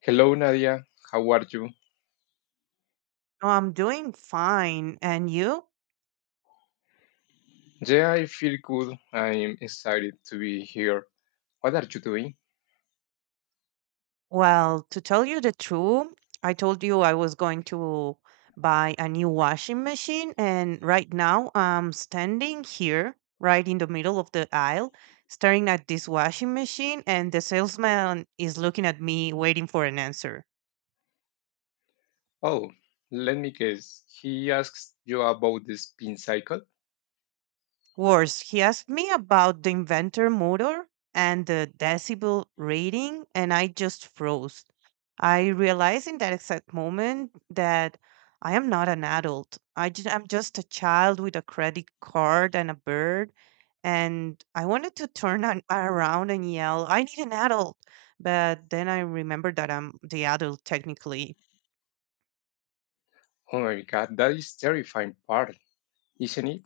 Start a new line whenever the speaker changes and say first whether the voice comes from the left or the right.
left: Hello, Nadia. How are you?
right: Oh, I'm doing fine. And you?
left: Yeah, I feel good. I'm excited to be here. What are you doing?
right: Well, to tell you the truth, I told you I was going to buy a new washing machine. And right now, I'm standing here, right in the middle of the aisle, staring at this washing machine. And the salesman is looking at me, waiting for an answer.
left: Oh, let me guess. He asks you about the spin cycle?
right: Worse, he asked me about the inventor motor and the decibel rating, and I just froze. I realized in that exact moment that I am not an adult. I'm just a child with a credit card and a bird. And I wanted to around and yell, I need an adult. But then I remembered that I'm the adult technically.
left: Oh my god, that is terrifying part, isn't it?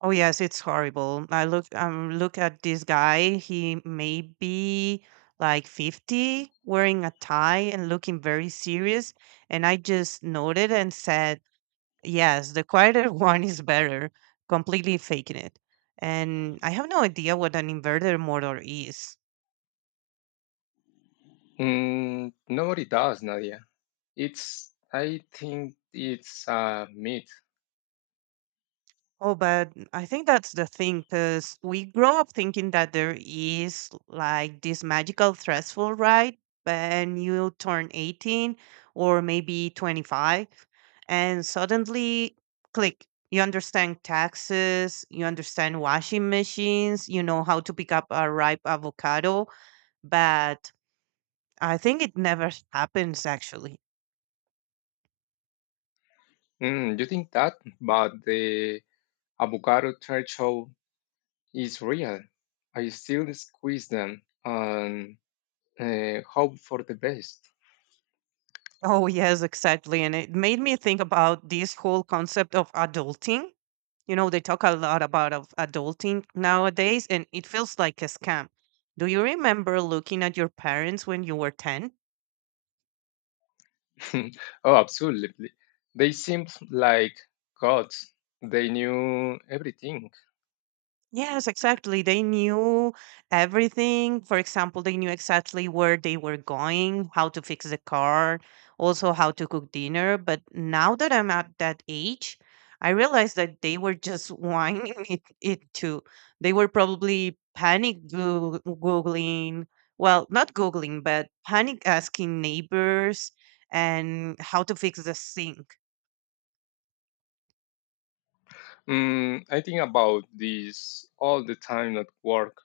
right: Oh yes, it's horrible. I look at this guy. He may be like 50, wearing a tie and looking very serious. And I just noted and said, yes, the quieter one is better, completely faking it. And I have no idea what an inverter motor is.
left: Nobody does, Nadia. It's, I think it's a myth.
right: Oh, but I think that's the thing, because we grow up thinking that there is like this magical threshold, right? When you turn 18 or maybe 25, and suddenly click, you understand taxes, you understand washing machines, you know how to pick up a ripe avocado. But I think it never happens actually.
left: You think that, but the avocado threshold is real. I still squeeze them and hope for the best.
right: Oh, yes, exactly. And it made me think about this whole concept of adulting. You know, they talk a lot about of adulting nowadays, and it feels like a scam. Do you remember looking at your parents when you were 10?
left: Oh, absolutely. They seemed like gods. They knew everything.
right: Yes, exactly. They knew everything. For example, they knew exactly where they were going, how to fix the car, also how to cook dinner. But now that I'm at that age, I realized that they were just whining it too. They were probably Googling, well, not Googling, but panic asking neighbors and how to fix the sink.
left: I think about this all the time at work.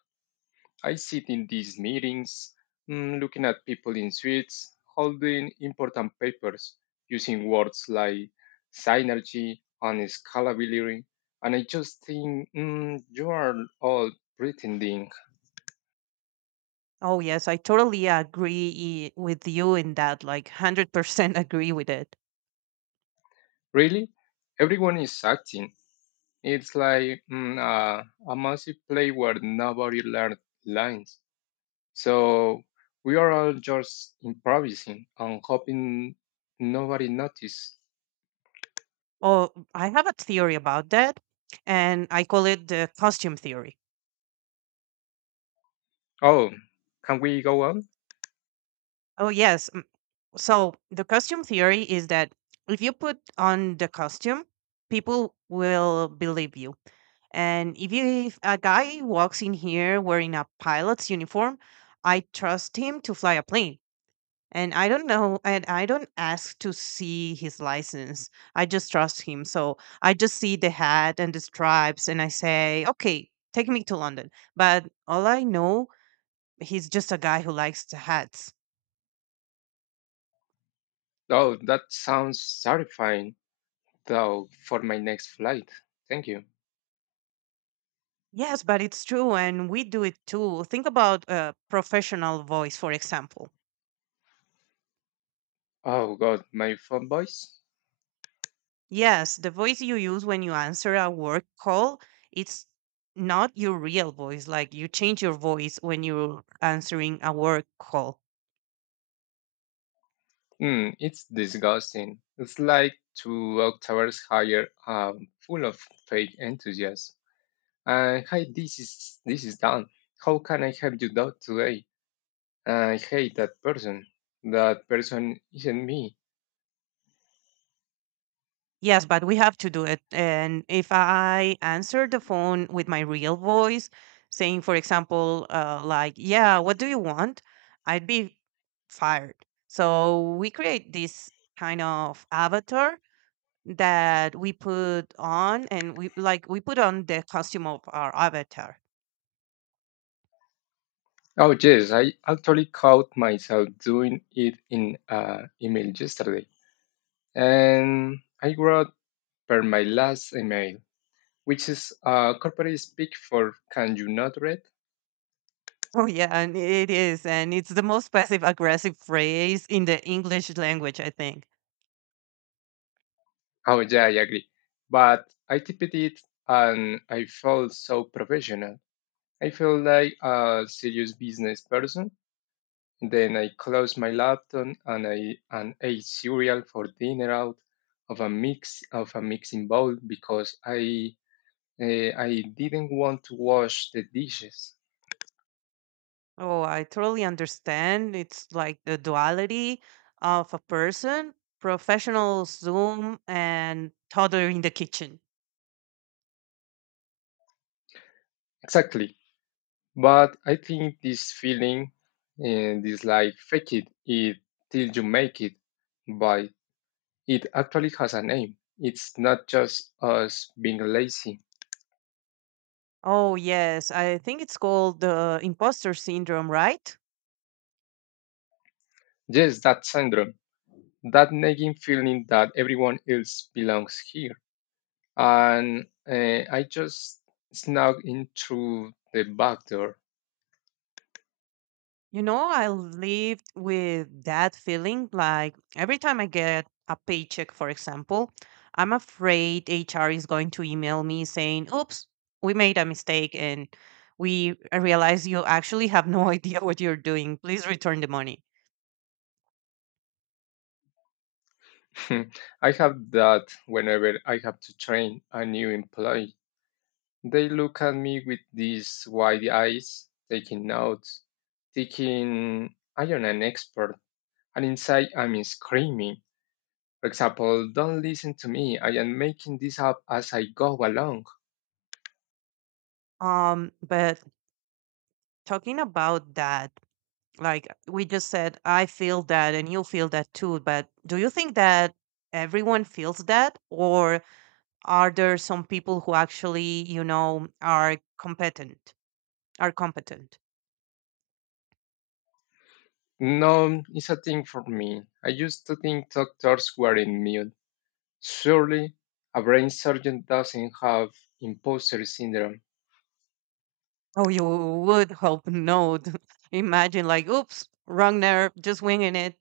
left: I sit in these meetings, looking at people in suits, holding important papers, using words like synergy and scalability. And I just think, you are all pretending.
right: Oh, yes, I totally agree with you in that, like 100% agree with it.
left: Really? Everyone is acting. It's like a massive play where nobody learned lines. So we are all just improvising and hoping nobody noticed.
right: Oh, I have a theory about that, and I call it the costume theory.
left: Oh, can we go on?
right: Oh, yes. So, the costume theory is that if you put on the costume, people will believe you. And if a guy walks in here wearing a pilot's uniform, I trust him to fly a plane. And I don't know, and I don't ask to see his license. I just trust him. So I just see the hat and the stripes, and I say, okay, take me to London. But all I know, he's just a guy who likes the hats.
left: Oh, that sounds terrifying, though, for my next flight. Thank you.
right: Yes, but it's true, and we do it too. Think about a professional voice, for example.
left: Oh, God, my phone voice?
right: Yes, the voice you use when you answer a work call, it's not your real voice. Like you change your voice when you're answering a work call.
left: Hmm, it's disgusting. It's like two octaves higher, full of fake enthusiasm. Hi, this is Dan. How can I help you out today? I hate that person. That person isn't me.
right: Yes, but we have to do it. And if I answer the phone with my real voice, saying, for example, like, yeah, what do you want? I'd be fired. So we create this kind of avatar that we put on, and we put on the costume of our avatar.
left: Oh yes, I actually caught myself doing it in email yesterday, and I wrote per my last email, which is corporate speak for "Can you not read?"
right: Oh yeah, and it is, and it's the most passive aggressive phrase in the English language, I think.
left: Oh yeah, I agree. But I typed it, and I felt so professional. I felt like a serious business person. Then I closed my laptop and I and ate cereal for dinner out of a mixing bowl because I didn't want to wash the dishes.
right: Oh, I totally understand. It's like the duality of a person, professional Zoom and toddler in the kitchen.
left: Exactly. But I think this feeling and this like fake it till you make it. But it actually has a name. It's not just us being lazy.
right: Oh yes, I think it's called the imposter syndrome, right?
left: Yes, that syndrome, that nagging feeling that everyone else belongs here, and I just snuck in through the back door.
right: You know, I lived with that feeling like every time I get a paycheck, for example, I'm afraid HR is going to email me saying, oops, we made a mistake and we realize you actually have no idea what you're doing. Please return the money.
left: I have that whenever I have to train a new employee. They look at me with these wide eyes, taking notes, thinking I am an expert, and inside I'm screaming. For example, don't listen to me, I am making this up as I go along.
right: But talking about that, like we just said, I feel that and you feel that too. But do you think that everyone feels that? Or are there some people who actually you know are competent are competent?
left: No, it's a thing for me. I used to think doctors were immune. Surely a brain surgeon doesn't have imposter syndrome.
right: Oh, you would hope not. Imagine, like, oops, wrong nerve, just winging it.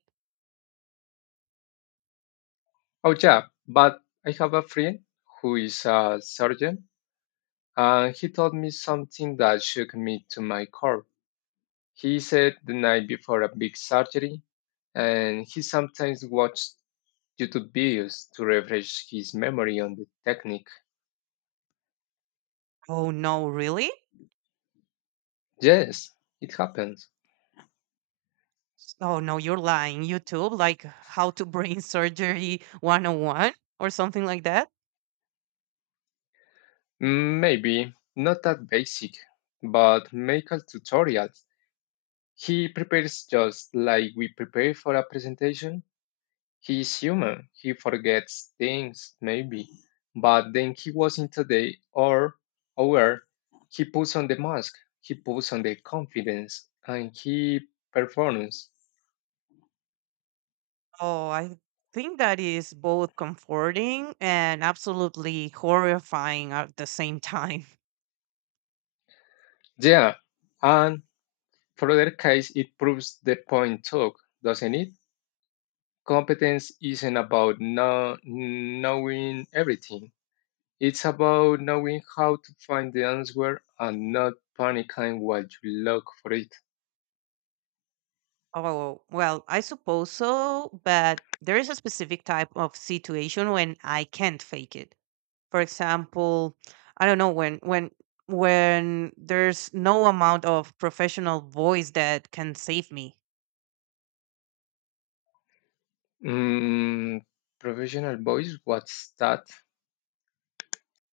left: Oh, yeah, but I have a friend who is a surgeon, and he told me something that shook me to my core. He said the night before a big surgery, and he sometimes watched YouTube videos to refresh his memory on the technique.
right: Oh no, really?
left: Yes, it happens.
right: Oh no, you're lying. YouTube, like how to brain surgery 101 or something like that.
left: Maybe not that basic, but make a tutorial. He prepares just like we prepare for a presentation. He's human. He forgets things, maybe. But then he wasn't today or aware. He puts on the mask. He puts on the confidence and he performs.
right: Oh, I think that is both comforting and absolutely horrifying at the same time.
left: Yeah. And for other case, it proves the point took, doesn't it? Competence isn't about no, knowing everything. It's about knowing how to find the answer and not panicking while you look for it.
right: Oh, well, I suppose so, but there is a specific type of situation when I can't fake it. For example, I don't know, when there's no amount of professional voice that can save me.
left: Mm, Professional voice, what's that?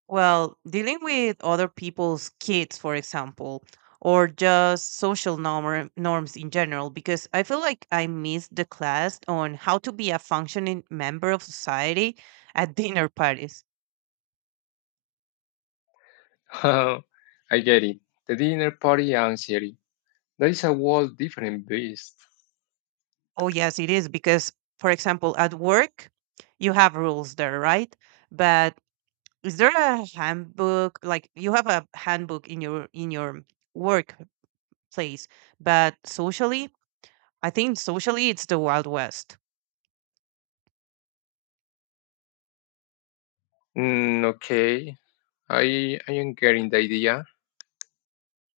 right: Well, dealing with other people's kids, for example, or just social norms in general, because I feel like I missed the class on how to be a functioning member of society at dinner parties.
left: I get it. The dinner party anxiety. That is a whole different beast.
right: Oh, yes, it is because, for example, at work, you have rules there, right? But is there a handbook? Like you have a handbook in your workplace, but socially, I think socially it's the Wild West.
left: Okay, I am getting the idea.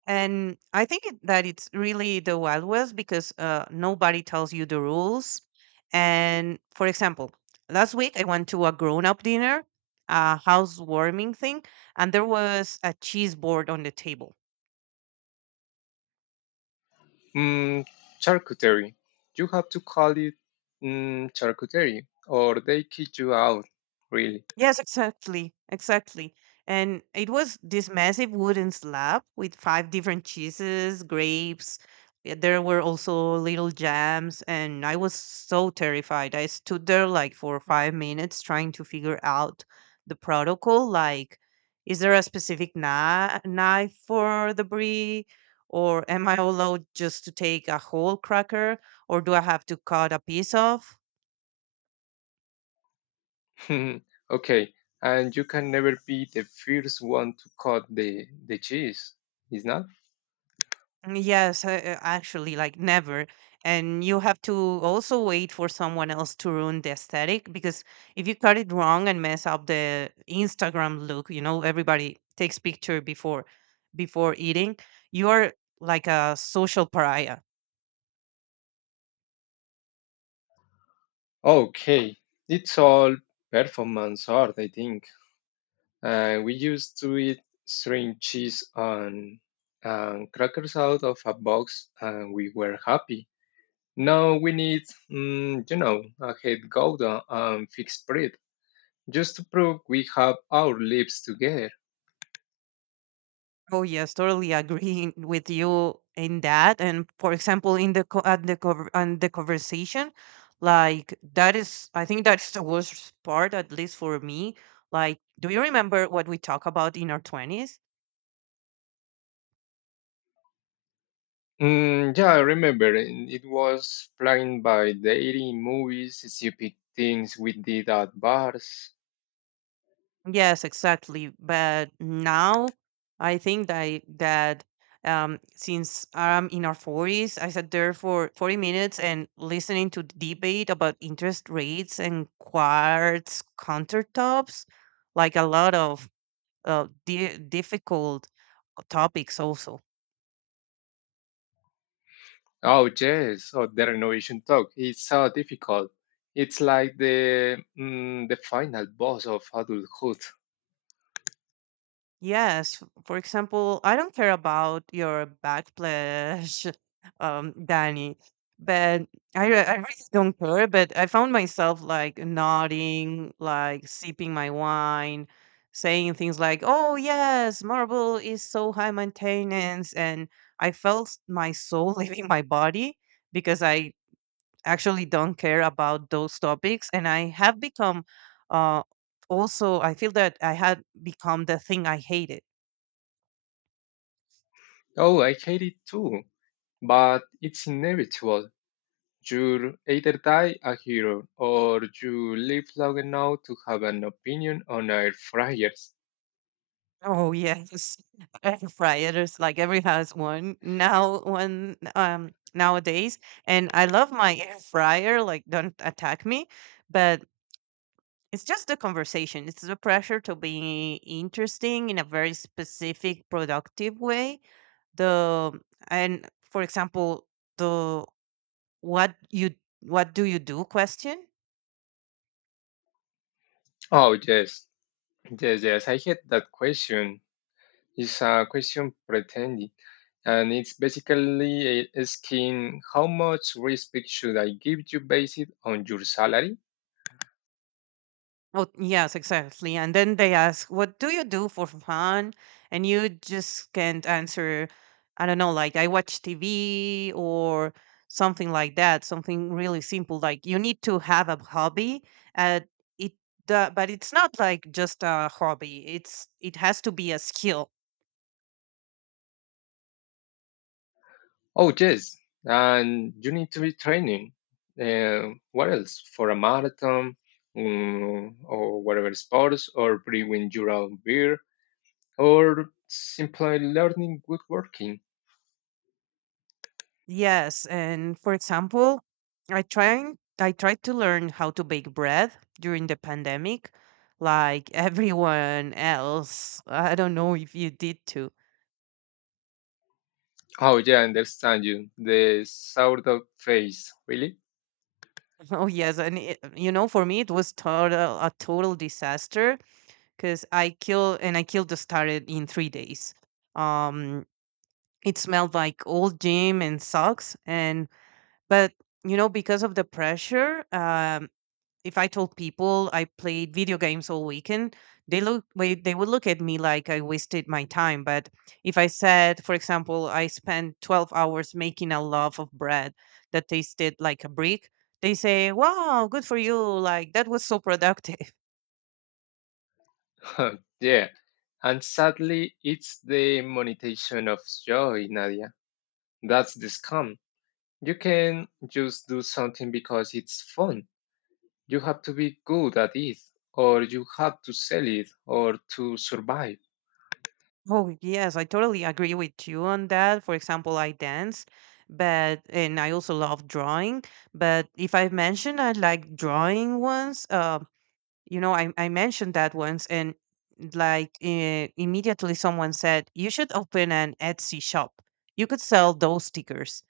right: And I think it- that it's really the Wild West because nobody tells you the rules. And for example, last week I went to a grown-up dinner, a housewarming thing, and there was a cheese board on the table.
left: Mm, Charcuterie. You have to call it charcuterie, or they kick you out, really.
right: Yes, exactly. And it was this massive wooden slab with five different cheeses, grapes. Yeah, there were also little jams, and I was so terrified. I stood there like for 5 minutes trying to figure out the protocol. Like, is there a specific knife for the brie? Or am I allowed just to take a whole cracker? Or do I have to cut a piece off?
left: Okay, and you can never be the first one to cut the cheese, is not?
right: Mm, yes, actually, like never. And you have to also wait for someone else to ruin the aesthetic because if you cut it wrong and mess up the Instagram look, you know, everybody takes picture before eating, you are like a social pariah.
left: Okay, it's all performance art, I think. We used to eat string cheese on crackers out of a box, and we were happy. Now we need, you know, a head gouda and fixed bread, just to prove we have our lives together.
right: Oh yes, totally agreeing with you in that. And for example, in the co- at the cover and the conversation, like that is, I think that's the worst part, at least for me. Like, do you remember what we talk about in our twenties?
left: Yeah, I remember. And it was planned by dating movies, stupid things we did at bars.
right: Yes, exactly. But now I think that since I'm in our 40s, I sat there for 40 minutes and listening to the debate about interest rates and quartz countertops, like a lot of difficult topics also.
left: Oh, yes. Oh, the renovation talk. It's so difficult. It's like the the final boss of adulthood.
right: Yes, for example, I don't care about your backslash, Danny, but I really don't care. But I found myself like nodding, like sipping my wine, saying things like, "Oh yes, marble is so high maintenance," and I felt my soul leaving my body because I actually don't care about those topics, and I have become, uh, also I feel that I had become the thing I hated.
left: Oh, I hate it too. But it's inevitable. You'll either die a hero or you live long enough to have an opinion on air fryers.
right: Oh yes, air fryers. Like every has one now. One nowadays, and I love my air fryer. Like don't attack me, but it's just the conversation. It's the pressure to be interesting in a very specific, productive way. The and For example, the what you what do you do question?
left: Oh, yes. Yes, yes. I hate that question. It's a question pretending. And it's basically asking how much respect should I give you based on your salary?
right: Oh, yes, exactly. And then they ask, "What do you do for fun?" And you just can't answer, I don't know, like I watch TV or something like that, something really simple. Like you need to have a hobby. Uh, it, but it's not like just a hobby. It has to be a skill.
left: Oh, yes. And you need to be training. What else? For a marathon, or whatever sports or brewing your own beer or simply learning woodworking.
right: Yes, and for example, I tried to learn how to bake bread during the pandemic, like everyone else. I don't know if you did too.
left: Oh, yeah, I understand you. The sourdough phase, really?
right: Oh yes, and it, you know, for me it was total a total disaster because I killed the started in 3 days. Um, it smelled like old gym and socks, and but you know because of the pressure, if I told people I played video games all weekend, they would look at me like I wasted my time. But if I said, for example, I spent 12 hours making a loaf of bread that tasted like a brick, they say, "Wow, good for you. Like that was so productive."
left: Yeah. And sadly, it's the monetization of joy, Nadia. That's the scam. You can just do something because it's fun. You have to be good at it, or you have to sell it, or to survive.
right: Oh, yes, I totally agree with you on that. For example, I dance, but and I also love drawing, but if I mentioned I like drawing once, you know I mentioned that once and like immediately someone said you should open an Etsy shop, you could sell those stickers.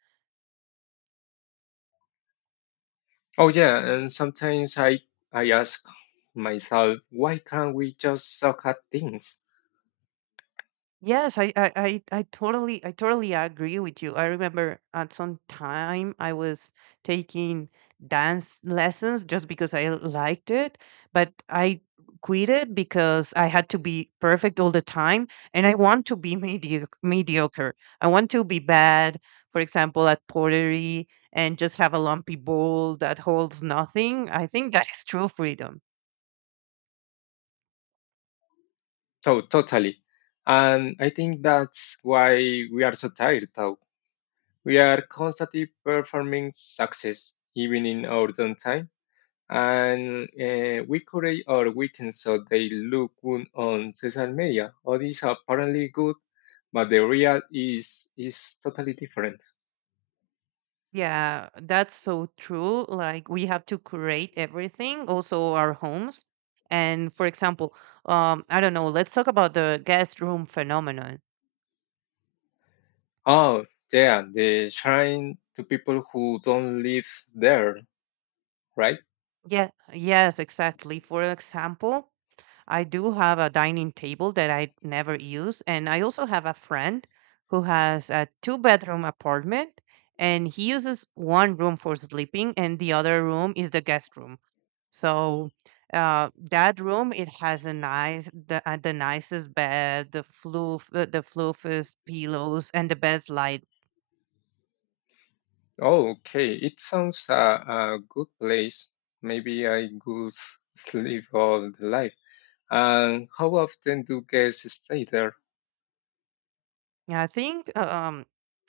left: Oh yeah, and sometimes I ask myself, why can't we just suck at things?
right: Yes, I totally agree with you. I remember at some time I was taking dance lessons just because I liked it, but I quit it because I had to be perfect all the time, and I want to be mediocre. I want to be bad, for example, at pottery, and just have a lumpy bowl that holds nothing. I think that is true freedom.
left: So totally. And I think that's why we are so tired though. We are constantly performing success, even in our downtime, and weekly or weekends so they look good on social media. All these are apparently good, but the real is totally different.
right: Yeah, that's so true. Like we have to curate everything, also our homes. And for example, I don't know, let's talk about the guest room phenomenon.
left: Oh yeah, they shine to people who don't live there, right?
right: Yeah, yes, exactly. For example, I do have a dining table that I never use, and I also have a friend who has a two-bedroom apartment, and he uses one room for sleeping, and the other room is the guest room. So that room it has a nice the nicest bed, the floofiest pillows, and the best light.
left: Oh, okay, it sounds a good place. Maybe I could sleep all the life. And how often do guests stay there?
right: Yeah, I think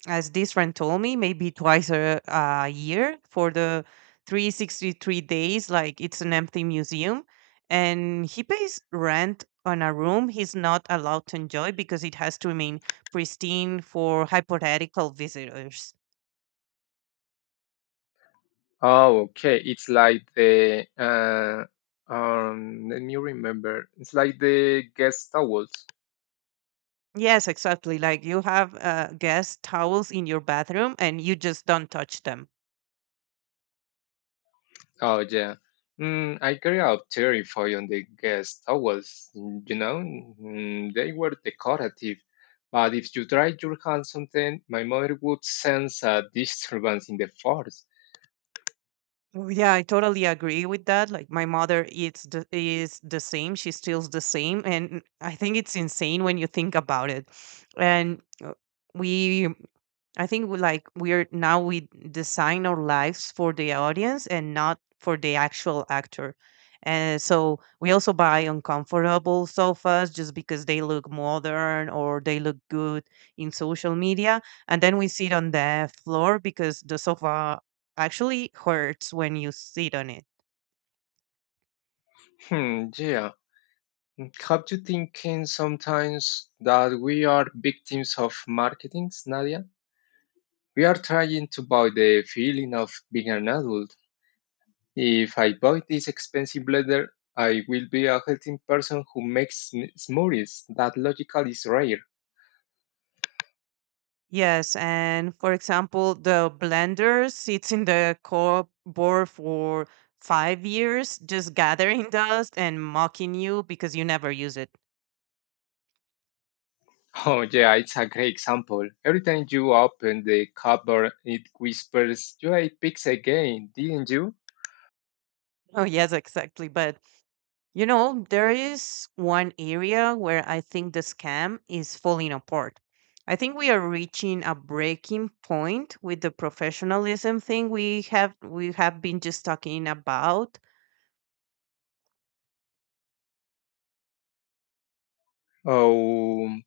right: as this friend told me, maybe twice a year for the 363 days, like it's an empty museum. And he pays rent on a room he's not allowed to enjoy because it has to remain pristine for hypothetical visitors.
left: Oh, okay. It's like the Let me remember. It's like the guest towels.
right: Yes, exactly. Like you have guest towels in your bathroom and you just don't touch them.
left: Oh yeah. I carry out terrify on the guest towels. You know, they were decorative, but if you dried your hands on them, my mother would sense a disturbance in the force.
right: Oh, yeah, I totally agree with that. Like my mother eats the, is the same. She steals the same, and I think it's insane when you think about it. And we I think we like we're now we design our lives for the audience and not for the actual actor. And so we also buy uncomfortable sofas just because they look modern or they look good in social media. And then we sit on the floor because the sofa actually hurts when you sit on it.
left: Hmm. Yeah. Have you thinking sometimes that we are victims of marketing, Nadia? We are trying to buy the feeling of being an adult. If I buy this expensive leather, I will be a healthy person who makes smoothies. That logical is rare.
right: Yes, and for example, the blender sits in the cupboard for 5 years, just gathering dust and mocking you because you never use it.
left: Oh yeah, it's a great example. Every time you open the cupboard, it whispers, "You ate pigs again, didn't you?"
right: Oh, yes, exactly. But you know, there is one area where I think the scam is falling apart. I think we are reaching a breaking point with the professionalism thing we have been just talking about.
left: Oh,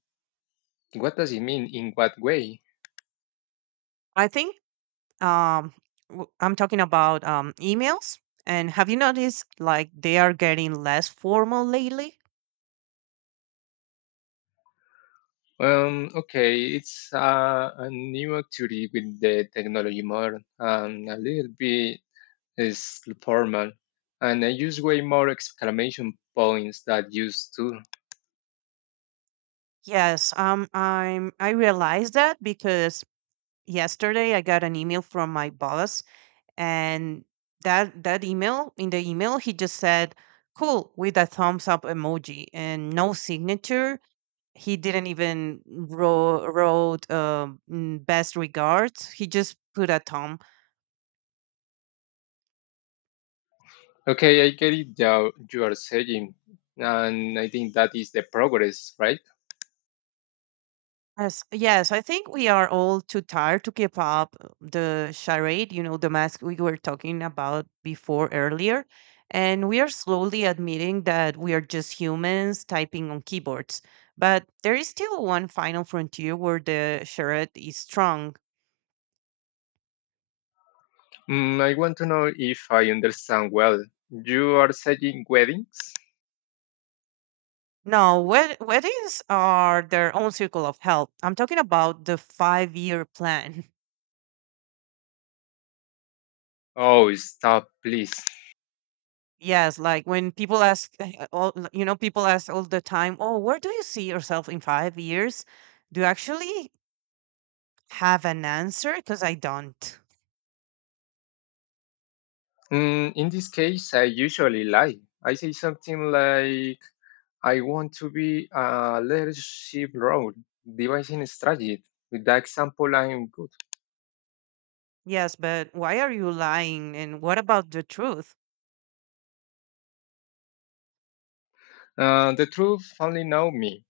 left: what does it mean? In what way?
right: I think um I'm talking about emails, and have you noticed like they are getting less formal lately?
left: Okay, it's a new activity with the technology more, a little bit is formal, and I use way more exclamation points than used to.
right: Yes, I realized that because yesterday I got an email from my boss, and that that email in the email he just said cool with a thumbs up emoji and no signature. He didn't even wrote best regards. He just put a thumb.
left: Okay, I get it now you are saying, and I think that is the progress, right?
right: Yes, yes, I think we are all too tired to keep up the charade, you know, the mask we were talking about before earlier. And we are slowly admitting that we are just humans typing on keyboards. But there is still one final frontier where the charade is strong.
left: I want to know if I understand well. You are saying weddings?
right: Now, weddings are their own circle of help. I'm talking about the 5 year plan.
left: Oh, stop, please.
right: Yes, like when people ask, all you know, people ask all the time, "Oh, where do you see yourself in 5 years?" Do you actually have an answer? Because I don't.
left: In this case, I usually lie. I say something like, I want to be a leadership role, devising a strategy. With that example, I'm—
right: Yes, but why are you lying? And what about the truth?
left: The truth only know me,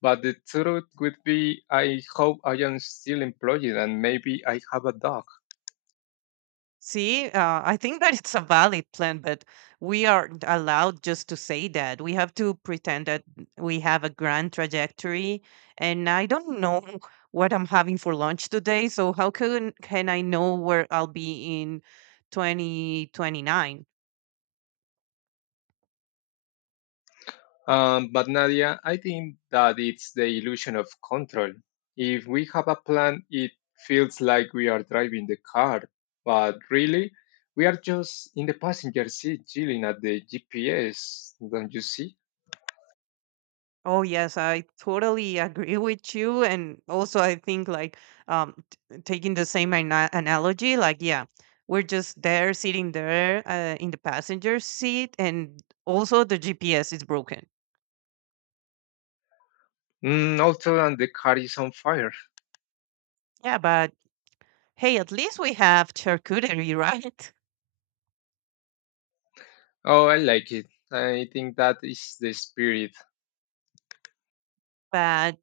left: but the truth would be I hope I am still employed and maybe I have a dog.
right: See, I think that it's a valid plan, but we aren't allowed just to say that. We have to pretend that we have a grand trajectory. And I don't know what I'm having for lunch today. So, how can I know where I'll be in 2029?
left: But Nadia, I think that it's the illusion of control. If we have a plan, it feels like we are driving the car, but really, we are just in the passenger seat chilling at the GPS, don't you see?
right: Oh yes, I totally agree with you, and also I think like taking the same analogy, like yeah, we're just there sitting there in the passenger seat, and also the GPS is broken.
left: Also, and the car is on fire.
right: Yeah, but hey, at least we have charcuterie, right?
left: Oh, I like it. I think that is the spirit.
right: But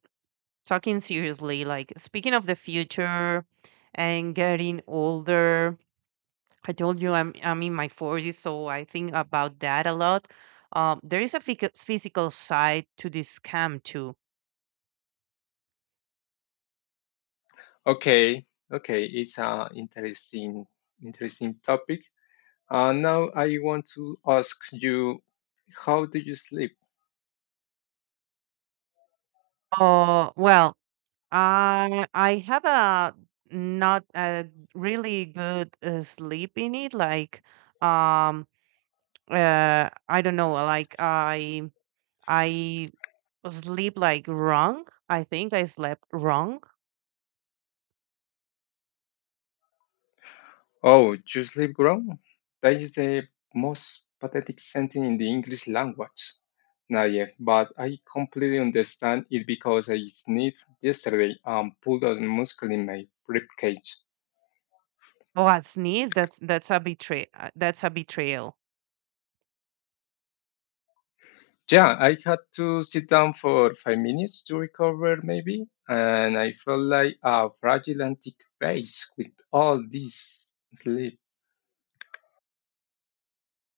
right: talking seriously, like speaking of the future and getting older, I told you I'm in my forties, so I think about that a lot. There is a physical side to this scam too.
left: Okay, okay, it's an interesting topic. Now I want to ask you, how do you sleep?
right: Well, I have a not a really good sleep in it. Like, um, I don't know. Like, I sleep like wrong. I think I slept wrong.
left: Oh, you sleep wrong? That is the most pathetic sentence in the English language, Nadia, but I completely understand it because I sneezed yesterday and pulled a muscle in my ribcage.
right: Oh, I sneeze. That's a betray. That's a betrayal.
left: Yeah, I had to sit down for 5 minutes to recover, maybe, and I felt like a fragile antique vase with all this sleep.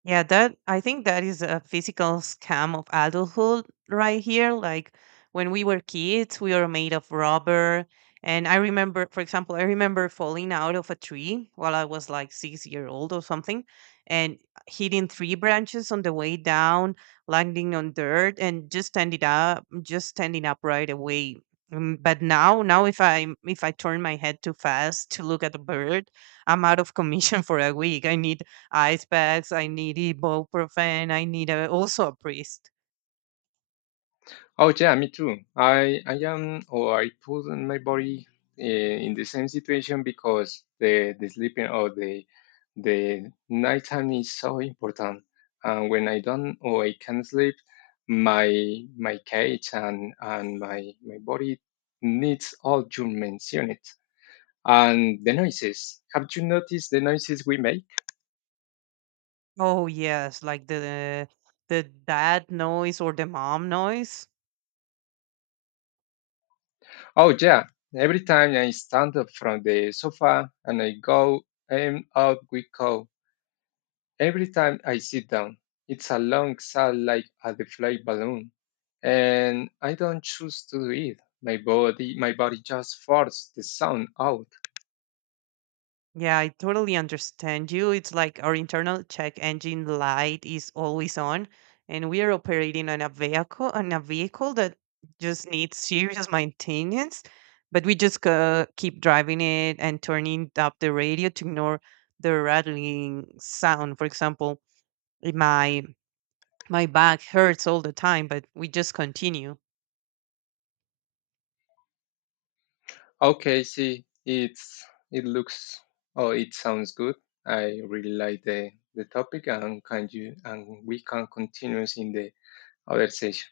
right: Yeah, that I think that is a physical scam of adulthood right here. Like when we were kids, we were made of rubber. And I remember, for example, I remember falling out of a tree while I was like 6 year old or something, and hitting three branches on the way down, landing on dirt, and just standing up right away. Mm, but now, now if I turn my head too fast to look at a bird, I'm out of commission for a week. I need ice packs, I need ibuprofen, I need a, also a priest.
left: Oh yeah, me too. I am or I put my body in the same situation because the sleeping or the nighttime is so important. And when I don't or I can't sleep, my cage and my body needs all your mentioned. And the noises. Have you noticed the noises we make?
right: Oh yes, like the dad noise or the mom noise.
left: Oh, yeah. Every time I stand up from the sofa and I go, and out we go. Every time I sit down, it's a long sound like a deflated balloon. And I don't choose to do it. My body just forces the sound out.
right: Yeah, I totally understand you. It's like our internal check engine light is always on, and we are operating on a vehicle that just needs serious maintenance. But we just keep driving it and turning up the radio to ignore the rattling sound. For example, in my my back hurts all the time, but we just continue.
left: Okay, see, it's, it looks, oh, it sounds good. I really like the topic and can you, and we can continue in the other session.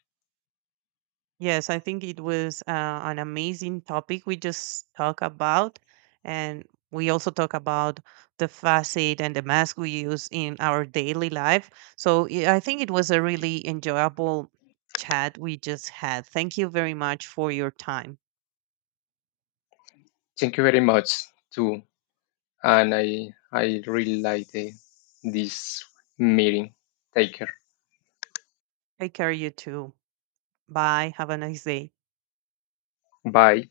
right: Yes, I think it was an amazing topic we just talk about, and we also talk about the facet and the mask we use in our daily life. So yeah, I think it was a really enjoyable chat we just had. Thank you very much for your time.
left: Thank you very much too, and I really like the, this meeting. Take care.
right: Take care, you too. Bye. Have a nice day.
left: Bye.